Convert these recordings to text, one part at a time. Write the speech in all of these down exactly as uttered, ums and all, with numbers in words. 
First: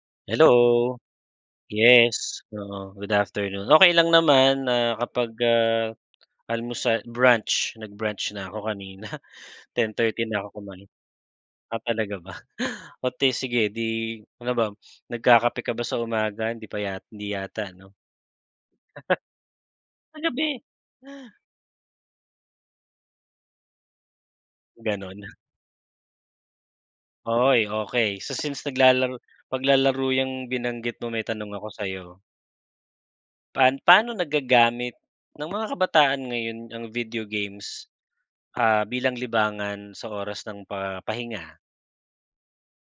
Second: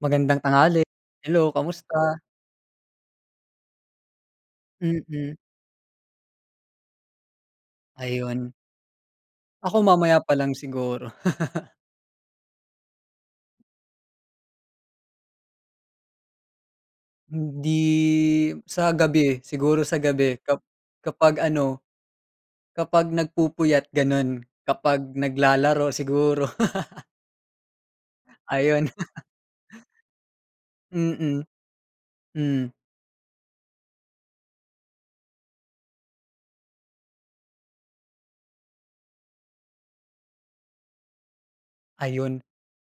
Magandang tanghali. Hello, Hello kamusta? yes, oo, good afternoon. Okey lang naman nakapag, Mm. ah, almusa brunch, nag-brunch na Ayun. ako kanina, Ako ten mamaya thirty pa na lang ako kumain. siguro. Ah, talaga ba? Oh, 'di sige, 'di ano ba nagkakape ka ba sa umaga hindi pa ya 'di yata, Hindi. 'no? Sa gabi siguro sa Sa gabi kap gabi. kapag ano, kapag nagpupuyat gano'n, kapag Gano'n? naglalaro, siguro. Uy, okey. So since Ayun. naglalaro paglalaro 'yang binanggit mo may Mm, tanong ako sa'yo. hmm. Paan paano nagagamit ng mga kabataan ngayon ang video games? Ah, bilang libangan sa oras ng pa pahinga? Ayun,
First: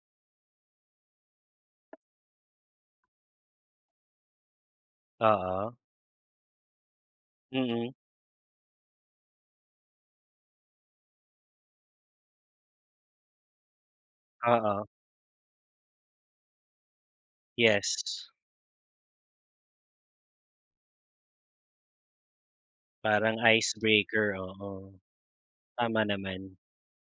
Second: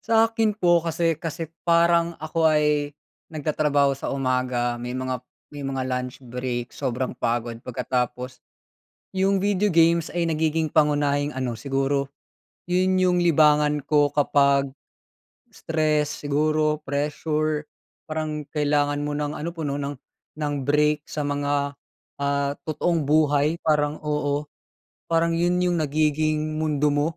sa'kin po kasi kasi parang ako ay nagtatrabaho sa umaga may mga may Oo. mga lunch break sobrang pagod Mm. pagkatapos. 'Yung video games ay nagiging pangunahing ano, siguro 'yun 'yung libangan ko kapag Oo. stress siguro, pressure, Yes. parang kailangan mo ng ano, puno ng ng break sa mga ah, totoong Parang buhay parang, icebreaker, oo. oo. Parang 'yun 'yung Tama naman. nagiging mundo mo,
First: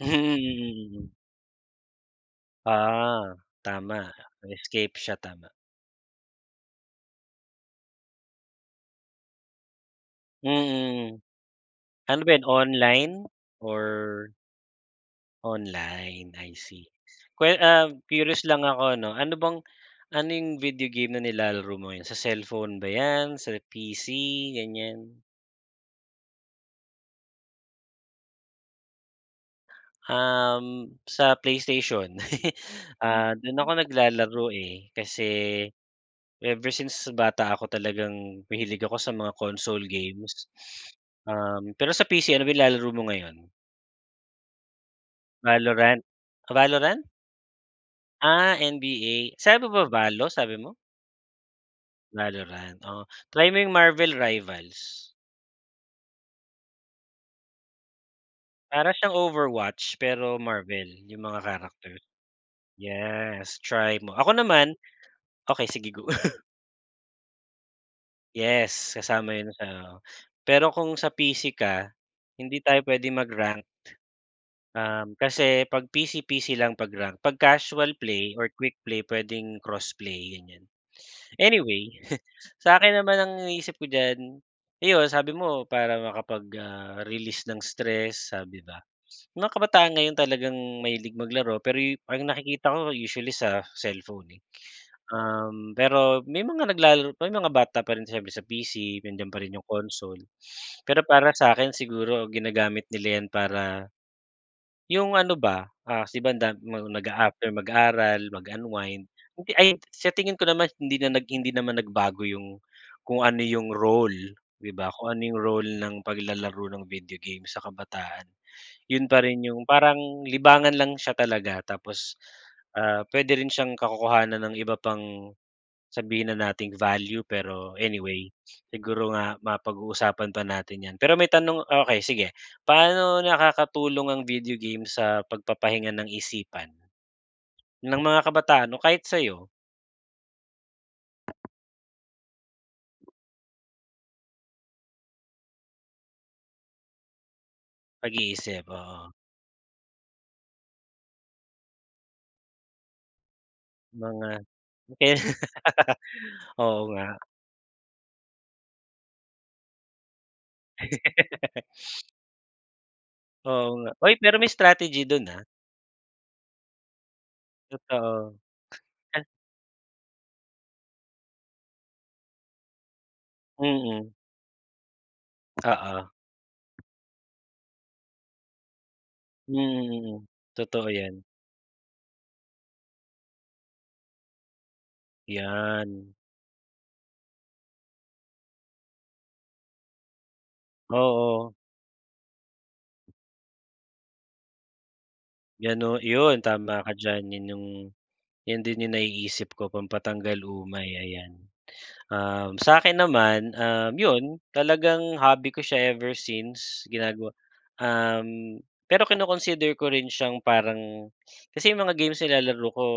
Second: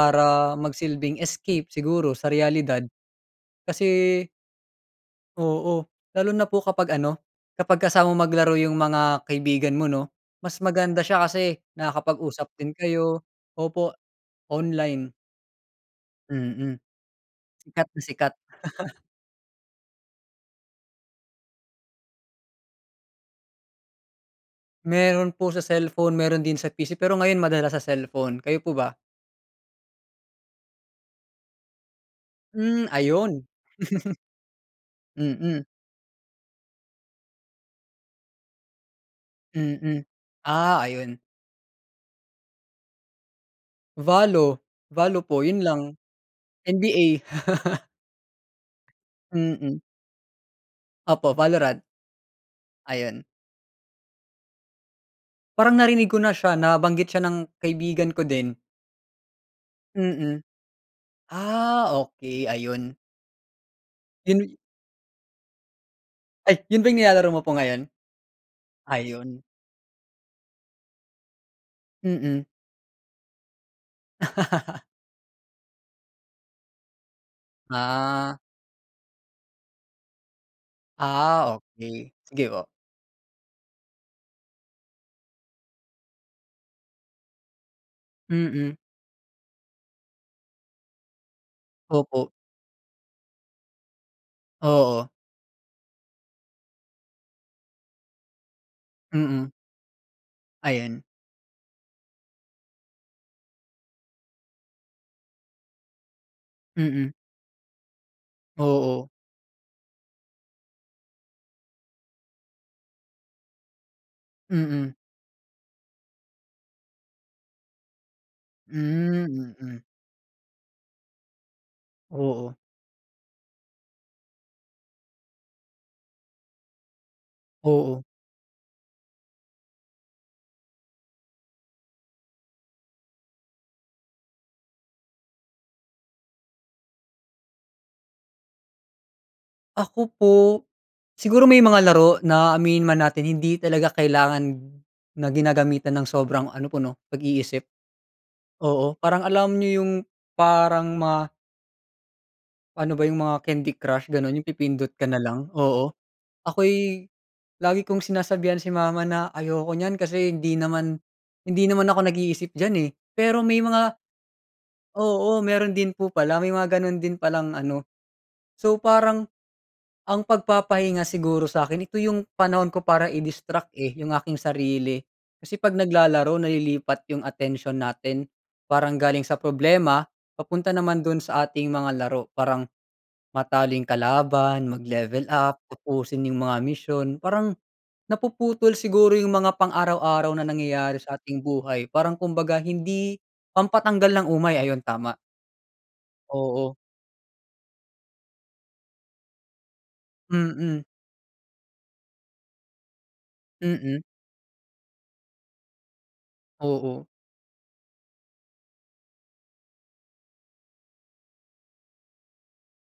Mhm. Mm, mm. magsilbing escape siguro, sa realidad. Ah, tama Kasi escape siya, tama. Oo, lalo na po kapag ano, kapag kasama mo maglaro 'yung mga kaibigan mo, 'no. Mas maganda siya Mm. kasi Ano ba 'yan nakakapag-usap din online? kayo. Opo, Or? online. Online I Mm, see. Kwan sikat um, na sikat. curious lang ako ano, ano bang ano yung video game na nilalaro mo ngayon sa cellphone ba yan, sa P-C ganyan? Meron po sa cellphone, meron din sa P-C pero ngayon madalas sa cellphone, kayo po ba? Um, sa Play Station Hmm, ah, ayun. dun ako naglalaro eh. Kasi, Mm. ever since bata ako talagang mahilig ako sa mga console Mm, games. ah, ayun. Um, pero sa P-C ano ba nilalaro mo ngayon? Valo, Valo po yun lang, Valorant, Valorant? N-B-A. Ah, N-B-A sabi Mm. mo ba Valo, sabi mo? Opo Valorant. Valorant, oh, Ayun. try mo yung Marvel rivals. Parang narinig ko na siya nabanggit siya ng kaibigan ko din. Para siyang Overwatch, pero Mm, Marvel yung mga ah, character. okey ayun. Yes try mo, ako Yun naman okey sige go. Ay, yun ba yung nilalaro mo po ngayon? Yes Ah, kasama yun. yun sa pero kung sa P-C ka, Mm. hindi tayo pwede mag ranked. Um, kasi pag P-C, P-C lang pag rank pag casual play Ah. or quick play pwedeng crossplay ganyan. Ah, Anyway, okey, sige po. sa akin naman ang iniisip ko diyan, iyon sabi mo para makapag ah, release ng stress sabi Mm. ba, mga kabataan ngayon talagang mahilig maglaro pero ang Opo. nakikita ko usually sa cellphone eh. Oo. Um, pero may mga naglalaro pa may mga bata pa rin siyempre sa P-C nandiyan pa Mm. rin yung console. Pero Ayan. para sakin siguro ginagamit nila yan para, yung ano ba, ah, si banda Mm. nag-aafter mag-aaral mag unwind Oo. hindi ay sa tingin ko naman hindi na hindi naman nagbago yung kung ano yung role di ba Mm. kung ano yung role ng paglalaro ng video game sa kabataan yun pa rin Hmm, yung mm. parang libangan lang siya talaga. Tapos, Oo. ah, pwede rin siyang kakukuhanan ng iba pang, sabihin na nating value pero Oo. anyway, siguro nga mapag-uusapan pa natin yan pero may tanong okey sige paano nakakatulong ang video game sa pagpapahinga ng isipan? Ng mga kabataan o kahit sayo? Ako po, siguro may mga laro na aminin man natin hindi talaga kailangan na ginagamitan ng sobrang ano po 'no, pag-iisip. Pag-iisip, Oo oo. parang alam nyo yung parang ma Ano ba yung mga Candy Crush Mga ganun yung pipindot ka na kaya. lang. Oo, Oo ako'y nga. lagi kong sinasabihan si mama na ayoko niyan kasi hindi naman, hindi naman ako nag-iisip diyan, eh, pero may Oo nga, mga uy pero may strategy dun, oo ah. meron din po pala may mga ganun din palang ano. Totoo. So, parang ang pagpapahinga siguro sa'kin ito yung panahon ko para i-distract, eh, yung Mm. aking sarili, kasi pag Oo. naglalaro nalilipat yung atensyon natin. Parang galing sa Mm, problema mm, papunta totoo naman dun yan. sa ating mga laro parang matalo yung kalaban, mag-level up 'Yan. tapusin yung mga misyon. Parang napuputol siguro yung mga pang-araw-araw na nangyayari sa ating Oo. buhay parang kumbaga hindi pampatanggal ng umay, ayon tama. Ganu yun Oo. tama ka diyan yun yung, 'yan din yung naiisip ko pampatanggal Mm. umay ayan. Um, sa'kin naman, um, Mm. yun talagang hobby ko siya ever since Oo. ginagawa, um, pero kino-consider ko rin siyang parang kasi yung mga games nilalaro ko.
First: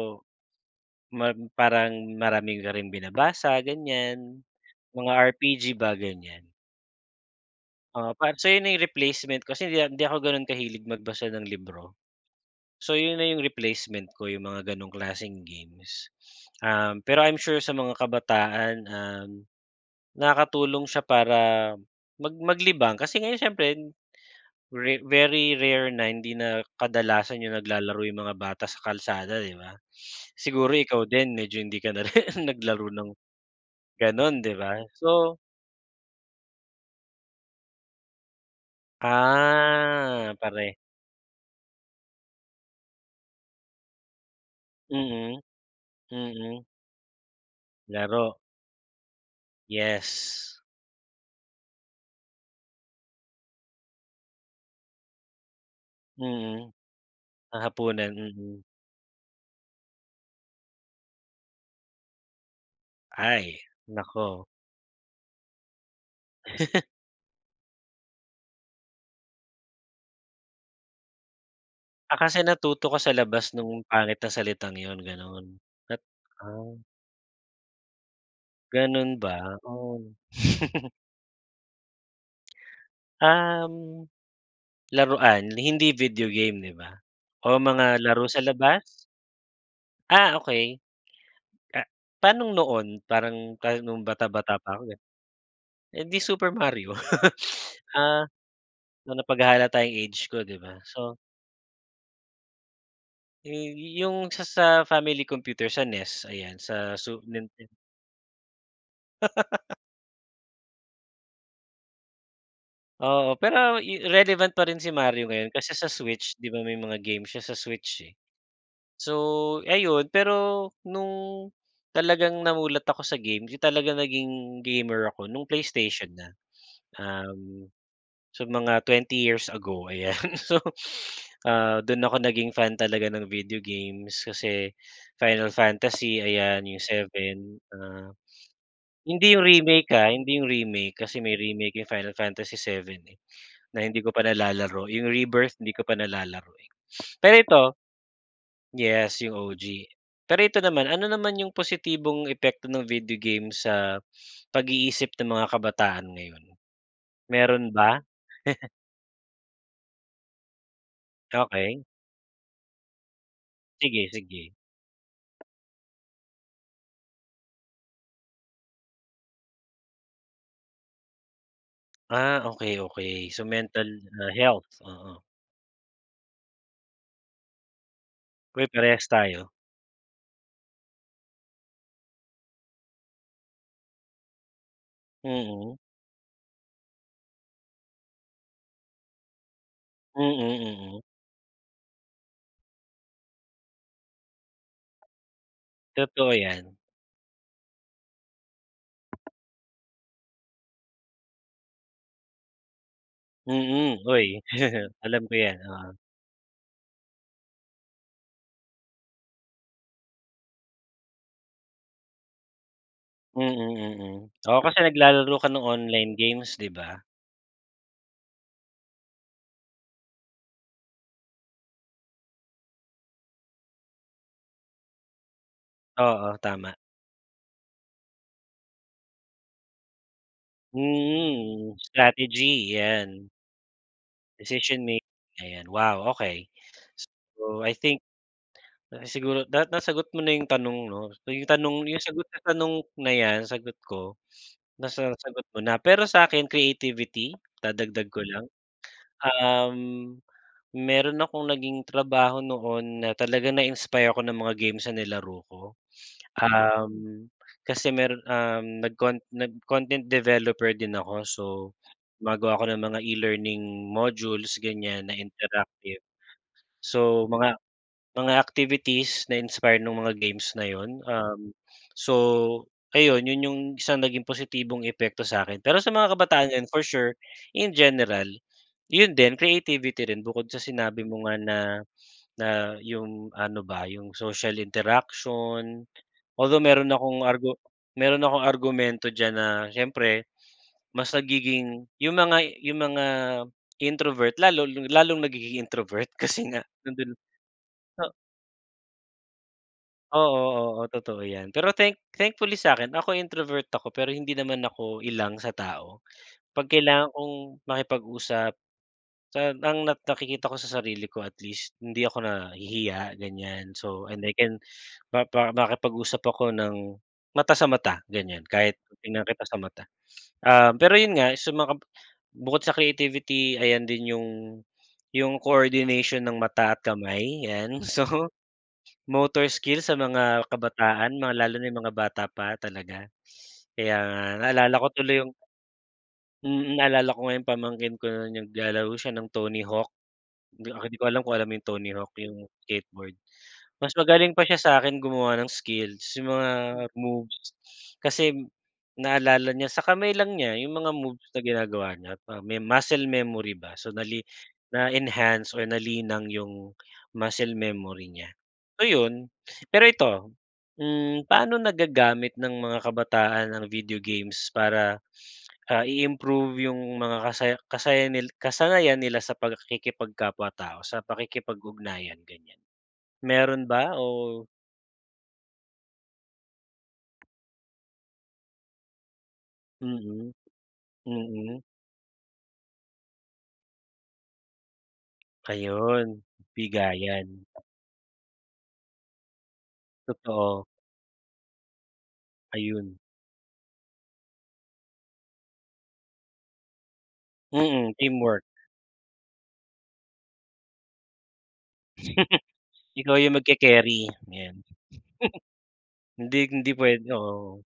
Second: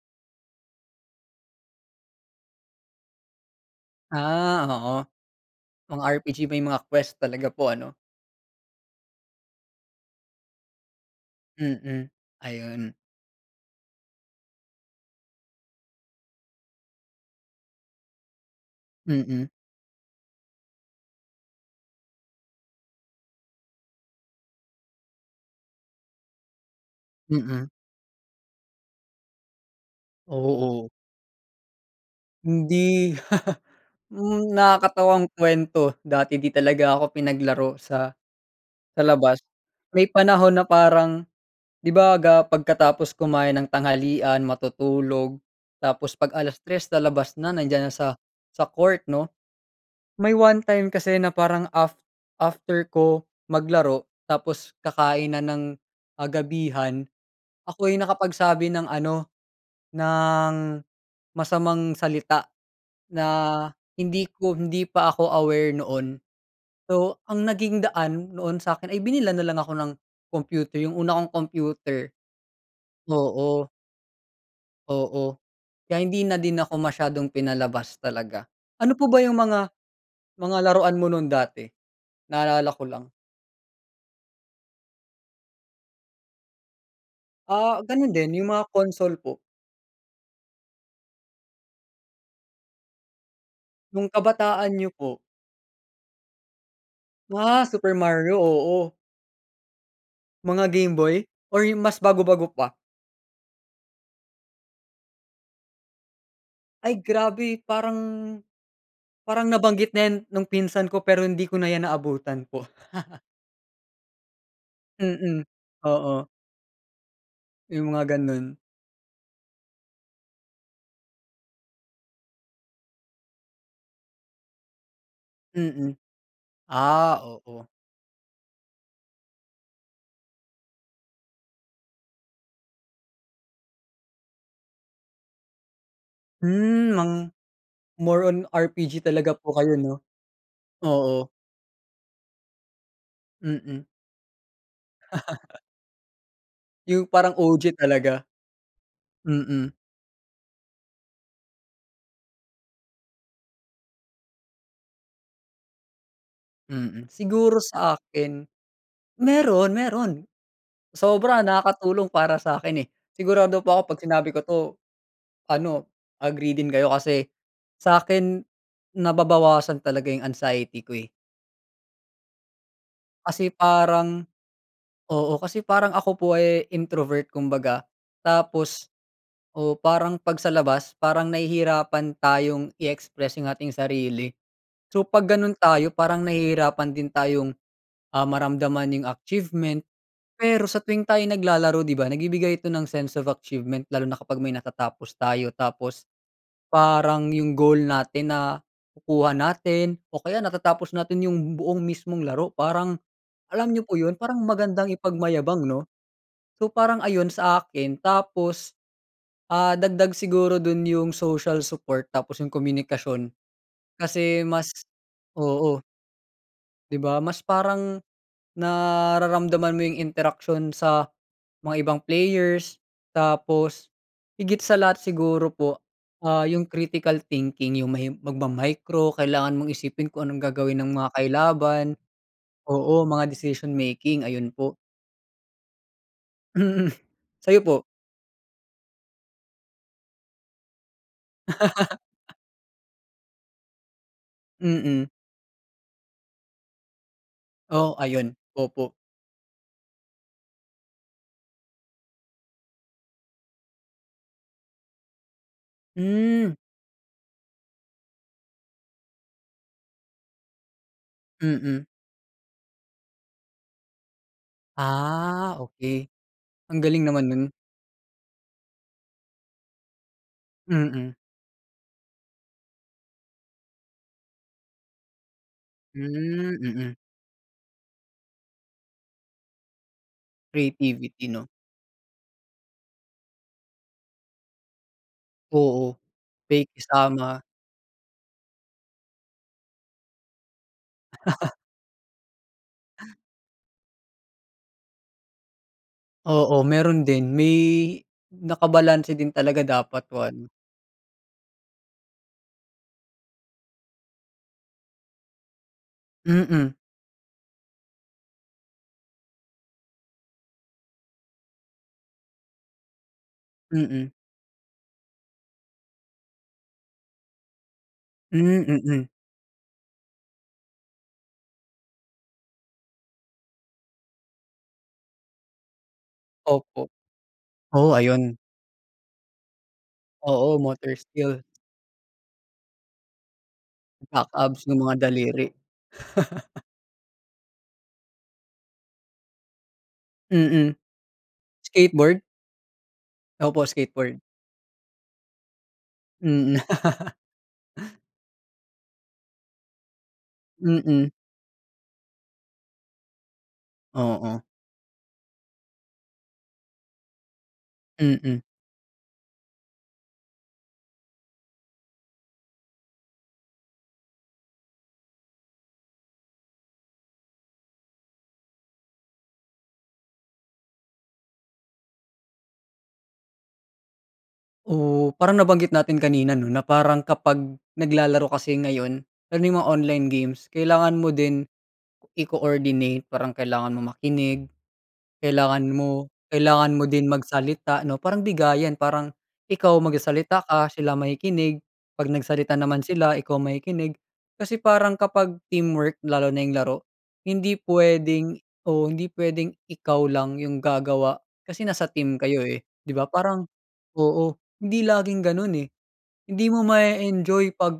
Mag parang marami ka ring binabasa ganyan Ah, oo, mga R-P-G ba mga gan'yan. R-P-G may mga quest talaga po ano. Oo pa so, ayun na yung replacement kasi hindi, ah, hindi ako ganun kahilig magbasa ng libro. Mm, ayun. So, yun na yung replacement ko yung mga ganong klaseng games, um, pero I'm sure sa mga kabataan, um, Mm. nakakatulong siya para mag maglibang, kasi ngayon siyempre very very rare na hindi na kadalasan yung Mm. naglalaro yung mga bata sa kalsada 'di ba? Siguro Oo. ikaw din medyo hindi ka na rin naglaro ng Hindi, ganun hmm, 'di ba, nakakatawang so kuwento dati 'di talaga ako pinaglaro sa sa labas may Ah, panahon na pare parang 'di ba ga pagkatapos kumain ng tanghalian, matutulog Mhm, tapos pag alas mm. tres lalabas na nandiyan na sa, Laro. sa court 'no? May Yes. one time kasi na parang af after ko maglaro tapos kakain na ng, ah, Mhm, gabihan, ng ako'y hapunan, mhm. nakapagsabi ng ano, ng masamang salita na Ay hindi naku. ko, hindi pa ako aware noon. So, ang naging daan noon sakin ay binilhan nalang ako ng computer yung una kong computer, Ah, kasi natuto ka sa labas oo. nung pangit na salitang yun Oo ganun kaya at hindi na din ako ah. masyadong pinalabas talaga. Ano po ba Ganun yung ba, mga oh. mga laruan mo nu'n dati? Naalala ko lang. Um, laruan hindi video game, 'di ba? Oo Ah, mga ganun laro din sa yung mga labas. console po. Ah okey. Ah pa'nong noon? Parang ka nung Nung bata bata pa kabataan 'ko niyo ganun? po. Eh di Super Mario. Ah, Super Ah, Mario, oo. ma napaghahalata 'yung age ko 'di Mga ba, so gameboy or 'yung mas bago-bago pa? E eh 'yung sa sa family computer, sa NES, ayan sa Ay Super grabe Ninten parang parang nabanggit na yan nung pinsan ko pero hindi ko na iyan naabutan po. Oo pero i relevant pa rin si Mario Mm, ngayon kasi sa oo. switch, 'di ba may mga game siya sa 'Yung mga switch eh. ganu'n. So ayun pero nung, talagang namulat ako sa game, 'yun talagang naging gamer ako, nung Mm, PlayStation na. ah, oo. Uhm, so mga twenty years ago, ayan. So ah dun ako naging fan talaga ng video games kasi Final Fantasy ayan yung Hmm, mang seven ah. more on R-P-G talaga Hindi yung po kayo remake 'no? ah, hindi yung remake kasi Oo. may remake 'yung Final Fantasy 7 eh, na Mm. hindi ko pa nalalaro, yung Rebirth hindi ko pa nalalaro eh. 'Yung parang Pero ito O-G talaga. yes yung Mm. O-G. Pero ito naman, ano naman yung positibong epekto ng video game sa pag-iisip ng mga kabataan ngayon? Mm, siguro Meron sa ba? akin, meron, meron. Sobra Okey. nakakatulong para sa'kin eh, sigurado po 'ko kapag Sige, sinabi ko sige. 'to, ano, agree din kayo kasi sa'kin, nababawasan talaga yung anxiety ko eh. Ah, okey, okey, so Kasi mental na parang health, oo. oo, kasi parang ako po ay introvert kumbaga, Uy, tapos, parehas tayo. oo, parang 'pag sa labas, parang nahihirapan tayong i-express 'yong ating sarili. So, 'pag gano'n Mm. tayo, parang nahihirapan din tayong, ah, maramdaman 'yong achievement, Mm, pero sa mm. tuwing tayo naglalaro, 'di ba, nagbibigay ito ng sense of achievement. Lalo na kapag may natatapos tayo tapos, Totoo yan. parang 'yong goal natin nakukuha natin, o kaya natatapos natin 'yong buong mismong laro, parang, alam niyo po Mm, 'yon, uy, parang magandang alam ko yan, ipagmayabang, 'no? oo. So, parang ayun sa akin, tapos, ah, dagdag siguro do'n 'yong social support, tapos 'yong komunikasyon. Mm, mm, Kasi oo mas kasi naglalaro ka ng oo. online games, 'di 'Di ba? ba, mas parang, nararamdaman mo 'yong interaksyon sa mga ibang players, tapos, higit sa lahat siguro po, Oo, ah, 'yong tama. critical thinking, 'yong may magma-micro, kailangan mong isipin kung anong gagawin ng mga Mm, kailaban, strategy, oo, mga 'yan. decision-making, ayun po. Decision mak ayan, wow, okey. Mm, sa'yo So, I po? think, siguro dapat nasagot mo na 'yong tanong 'no? So,'yong tanong 'yong sagot sa tanong na 'yan, sagot ko, Mm. nasa sagot mo na. Pero sa'kin, creativity, Oh, dadagdag ko ayun, lang. opo. Um, meron akong naging trabaho noon, na talaga na-inspire ako ng mga games na nilaro ko. Hmm. Um, kasi meron, um, nag-cont nag-content developer din ako so, Mm. bago ako ng mga e-learning modules, ganyan, na Ah, interactive. okey, ang galing So, naman no'n. mga mga activities, na-inspire no'ng mga games na 'yon, Mm. um, so ayun, 'yon 'yong isang naging positibong epekto sa'kin. Pero sa mga kabataan Hmm, ngayon, for mm. sure, in general, 'yon din creativity rin, bukod sa sinabi mo Creativity nga 'no? na, na, 'yong ano ba, 'yong social interaction. Oo, Although, may meron akong kasama. argu meron akong argumento diyan na, siyempre mas nagiging 'yong mga 'yong mga introvert, lalo lalong nagiging introvert, kasi nga, Oo, 'yon meron din. din, may, O nakabalanse din talaga dapat one. Oo, oo, totoo 'yan. Pero thank thankfully sa'kin, ako introvert ako, pero hindi naman ako ilang sa tao. 'Pag Mm. kailangan kong makipag-usap, sa ang nak nakikita ko sa sarili ko, at least, hindi ako nahihiya, ganyan. So, Mm. and I can mapa makipag-usap ako ng mata sa mata, ganyan, Hmm, kahit mm. titingnan kita sa mata. Um, pero 'yon nga, sa makam bukod sa creativity, ayan din 'yong 'yong coordination ng mata at Opo, kamay 'yan, oh, so, ayun. motor skill, sa mga Oo, motor kabataan, mga skill. lalo na 'yong mga bata pa talaga. Kaya nga, Nakaka-abs naalala ng ko mga tuloy 'yong daliri. Mm, naalala ko nga 'yong pamangkin ko na, naglalaro siya ng Tony Hawk. 'Di, Mm. ah, 'di ko alam kung alam mo 'yong Tony Hawk, Skateboard? 'yong skateboard. Opo, Mas skateboard. magaling pa siya sa'kin gumawa ng skills, 'yong mga Mm. moves kasi, naalala niya, sa kamay lang niya 'yong mga Mm. moves na ginagawa niya't ah, may muscle memory ba. So nali Oo. na-enhance or nalinang 'yong muscle memory niya, Mm. so, 'yon. Pero ito, hmm, pa'no nagagamit ng mga kabataan ang video games para, ah, i-improve 'yong mga kasaya kasaya nil kasanayan nila sa pag-kikipagkapwa-tao, sa pakikipag-ugnayan, ganyan, meron ba o Oh, parang nabanggit natin kanina, 'no, na parang kapag naglalaro kasi ngayon, lalo na mga online Mm, games, kailangan mo din mm. i-coordinate, parang kailangan mong makinig, kailangan mo Ayun, kailangan mo din bigayan. magsalita 'no, parang bigayan, parang ikaw magsasalita Totoo. ka, sila makikinig, 'pag nagsalita naman Ayun. sila, ikaw makikinig. Kasi parang kapag teamwork, lalo na 'yong laro, hindi Mm, puwedeng teamwork. oo, hindi puwedeng ikaw lang 'yong gagawa, kasi nasa team kayo eh, 'di ba, Ikaw 'yong parang magke-carry, oo, ayan. hindi laging gano'n eh. Hindi, Hindi mo hindi puwed ma-e-enjoy oo. 'pag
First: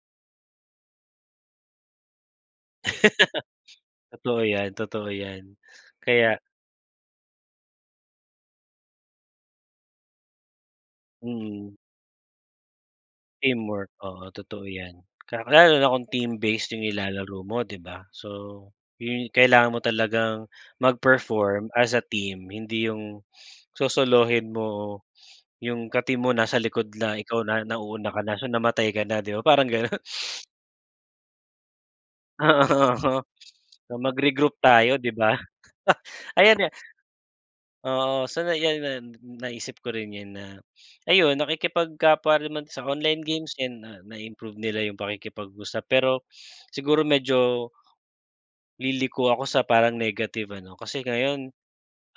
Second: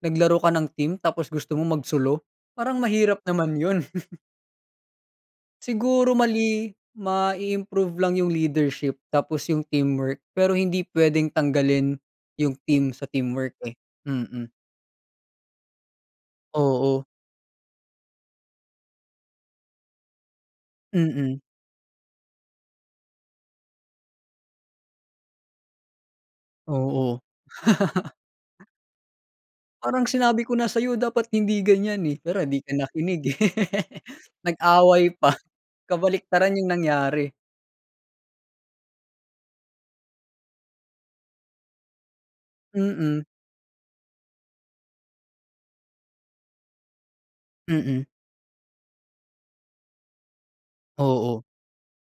naglaro ka ng team, tapos gusto mong magsolo, parang mahirap naman 'yon. Totoo yan, totoo yan, Siguro kaya mali mai-improve lang 'yong leadership tapos 'yong teamwork, pero hindi puwedeng Mm. tanggalin 'yong team, sa teamwork eh, Teamwork, oo, mm. totoo yan. Ka lalo na kung team-based 'yong Oo. nilalaro mo, 'di ba? So, 'yon kailangan mo talagang Mm. mag-perform, as a team, hindi 'yong sosolohin mo, 'yong ka-team mo, nasa likod la Oo. ikaw na nauuna ka na. So, namatay ka na, 'di ba, parang gano'n. "Parang sinabi ko na sa'yo dapat hindi ganyan eh, pero di Oo, ka oo. nakinig eh." So, magre-group tayo, Nag-away 'di pa, ba? kabaliktaran Ayan 'yong nga nangyari. oo, so na yan na, naisip ko rin yan na, ayun, nakikipagkapwa rin man sa Mm. online games yan, na na-improve nila 'yong pakikipag-usap. Pero, siguro medyo, Mm. liliko ako sa parang negative ano, kasi Oo. ngayon,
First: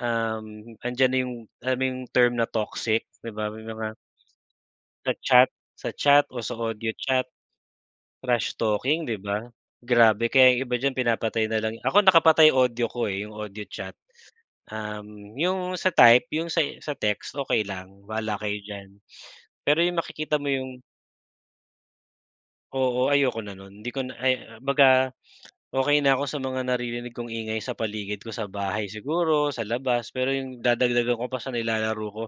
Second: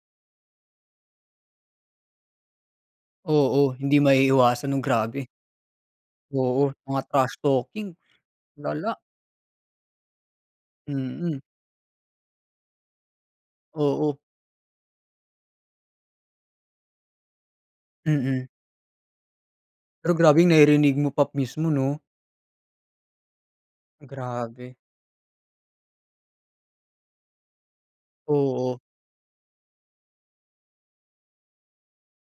um, andiyan na 'yong, alam mo 'yong, term, na toxic, 'di ba, may Oo, mga hindi maiiwasan no'ng Sa grabe. chat sa chat o sa Oo, audio mga chat, trash talking. trash Lala. talking, 'di ba? Grabe, kaya 'yong iba diyan, Mm. pinapatay na lang ako nakapatay audio ko eh, 'yong audio chat, Oo. um, 'yong sa type, 'yong sa sa text, okey lang, bala Mm. kayo diyan. Pero 'yong Pero, makikita grabe mo 'yong 'yong narinig mo pa mismo, 'no? Oo, ayoko na nun 'di ko na ay Grabe. baga okey na ako sa mga naririnig kong ingay sa paligid ko sa Oo. bahay siguro sa labas pero yung dadagdagan ko pa sa nilalaro ko,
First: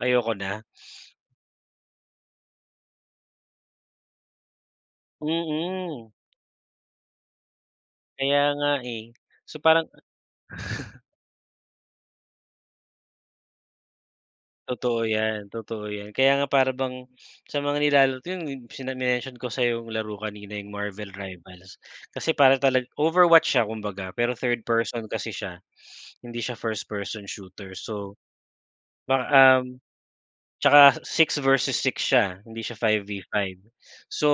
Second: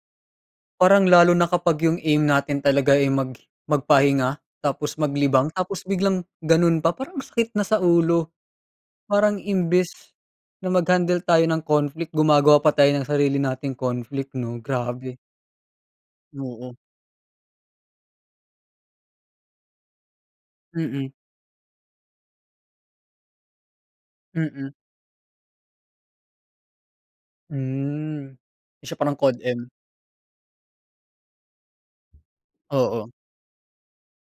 ayoko na. Parang lalo na kapag yung aim natin talaga, eh, mag magpahinga tapos maglibang tapos Mm. biglang ganun pa parang ang sakit na sa ulo, Kaya nga, eh, parang so, parang ah imbis na mag-handle tayo ng conflict, gumagawa pa tayo ang sarili nating conflict 'no Totoo grabe. yan, totoo yan. Kaya nga para Oo. bang sa mga nilala [unintelligible] sa mention ko sa laro kanina yung Marvel Mm. Rivals kasi para tala Overwatch siya kumbaga pero third Mm. person kasi siya, hindi siya first person shooter, so, Mm, 'di siya parang ba COD-M. um. Tsaka six-versus-six siya hindi siya Oo. five-v-five, so,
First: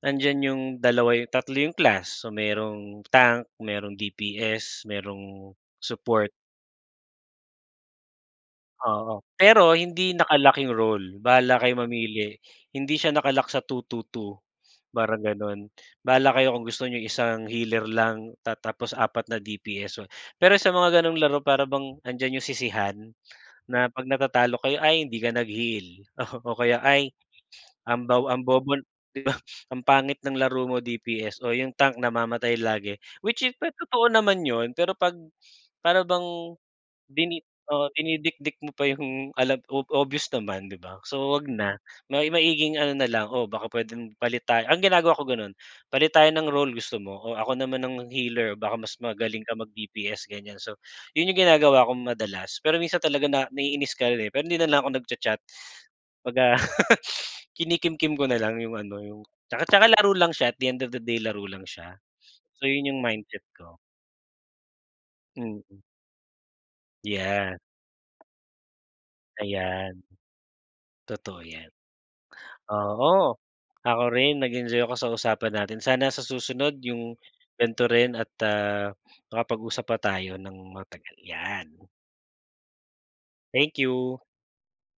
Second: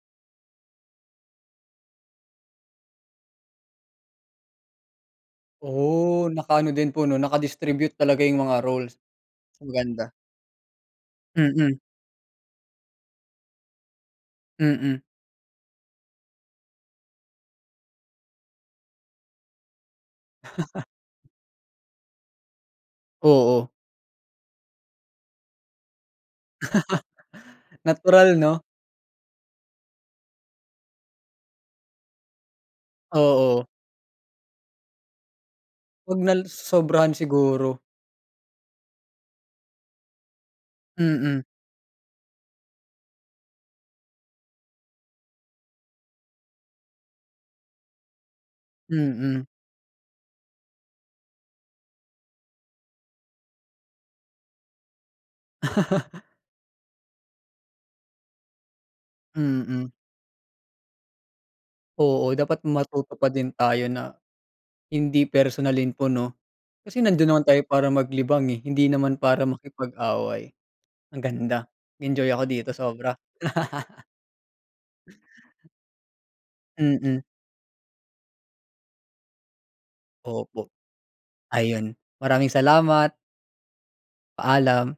nandiyan yung dalawa yung tatlo yung class, so, merong tank, merong D-P-S, merong Oh, support. nakaano din po 'no naka-distribute talaga yung mga roles. Oo, Mas pero hindi maganda. naka-lock yung role bahala Mm. kayo mamili hindi siya naka-lock sa two two two Mm. parang gano'n. Bahala kayo kung gusto niyong isang healer lang ta tapos apat na D-P-S so, pero sa mga ganong laro para bang 'andiyan yung sisihan Oo. na pag natatalo kayo ay hindi ka nag-heal o, o kaya ay ang baw Natural ang 'no? bobo 'di ba, ang pangit ng laro mo D-P-S o yung tank namamatay lagi. Which is Oo. totoo naman yun pero pag para Wag bang nal sosobrahan dini siguro. oo, dinidikdik mo pa yung alam ob obvious naman 'di ba, so, Mm. wag na. May maiging ano na lang o baka pwedeng palit tayo ang ginagawa ko ganun, "Palit tayo ng role gusto mo" o "Ako naman ang healer baka mas Mm. magaling kang mag D-P-S" gan'yan. So, 'yun yung ginagawa kong madalas pero minsan talaga na naiinis ka rin, eh, pero hindi na lang ako nag-cha-chat. pag ah, kinikimkim ko na lang yung ano yung tsaka, Mm. tsaka laro lang siya at the end of the day laro lang siya. Oo, dapat So, 'yun yung matuto pa mindset din ko. tayo na hindi Mm. personalin po 'no. Kasi nandun naman Yeah. tayo para maglibang, eh, hindi naman para Ayan. makipag-away. Ang Totoo ganda, yan. enjoy ako dito sobra. Oo, ako rin nag-enjoy ako sa usapan natin. Sana sa susunod yung Mm. ganito rin at ah, makapag-usap pa tayo ng Opo, matagal, yan. ayun maraming salamat. Thank you. Paalam.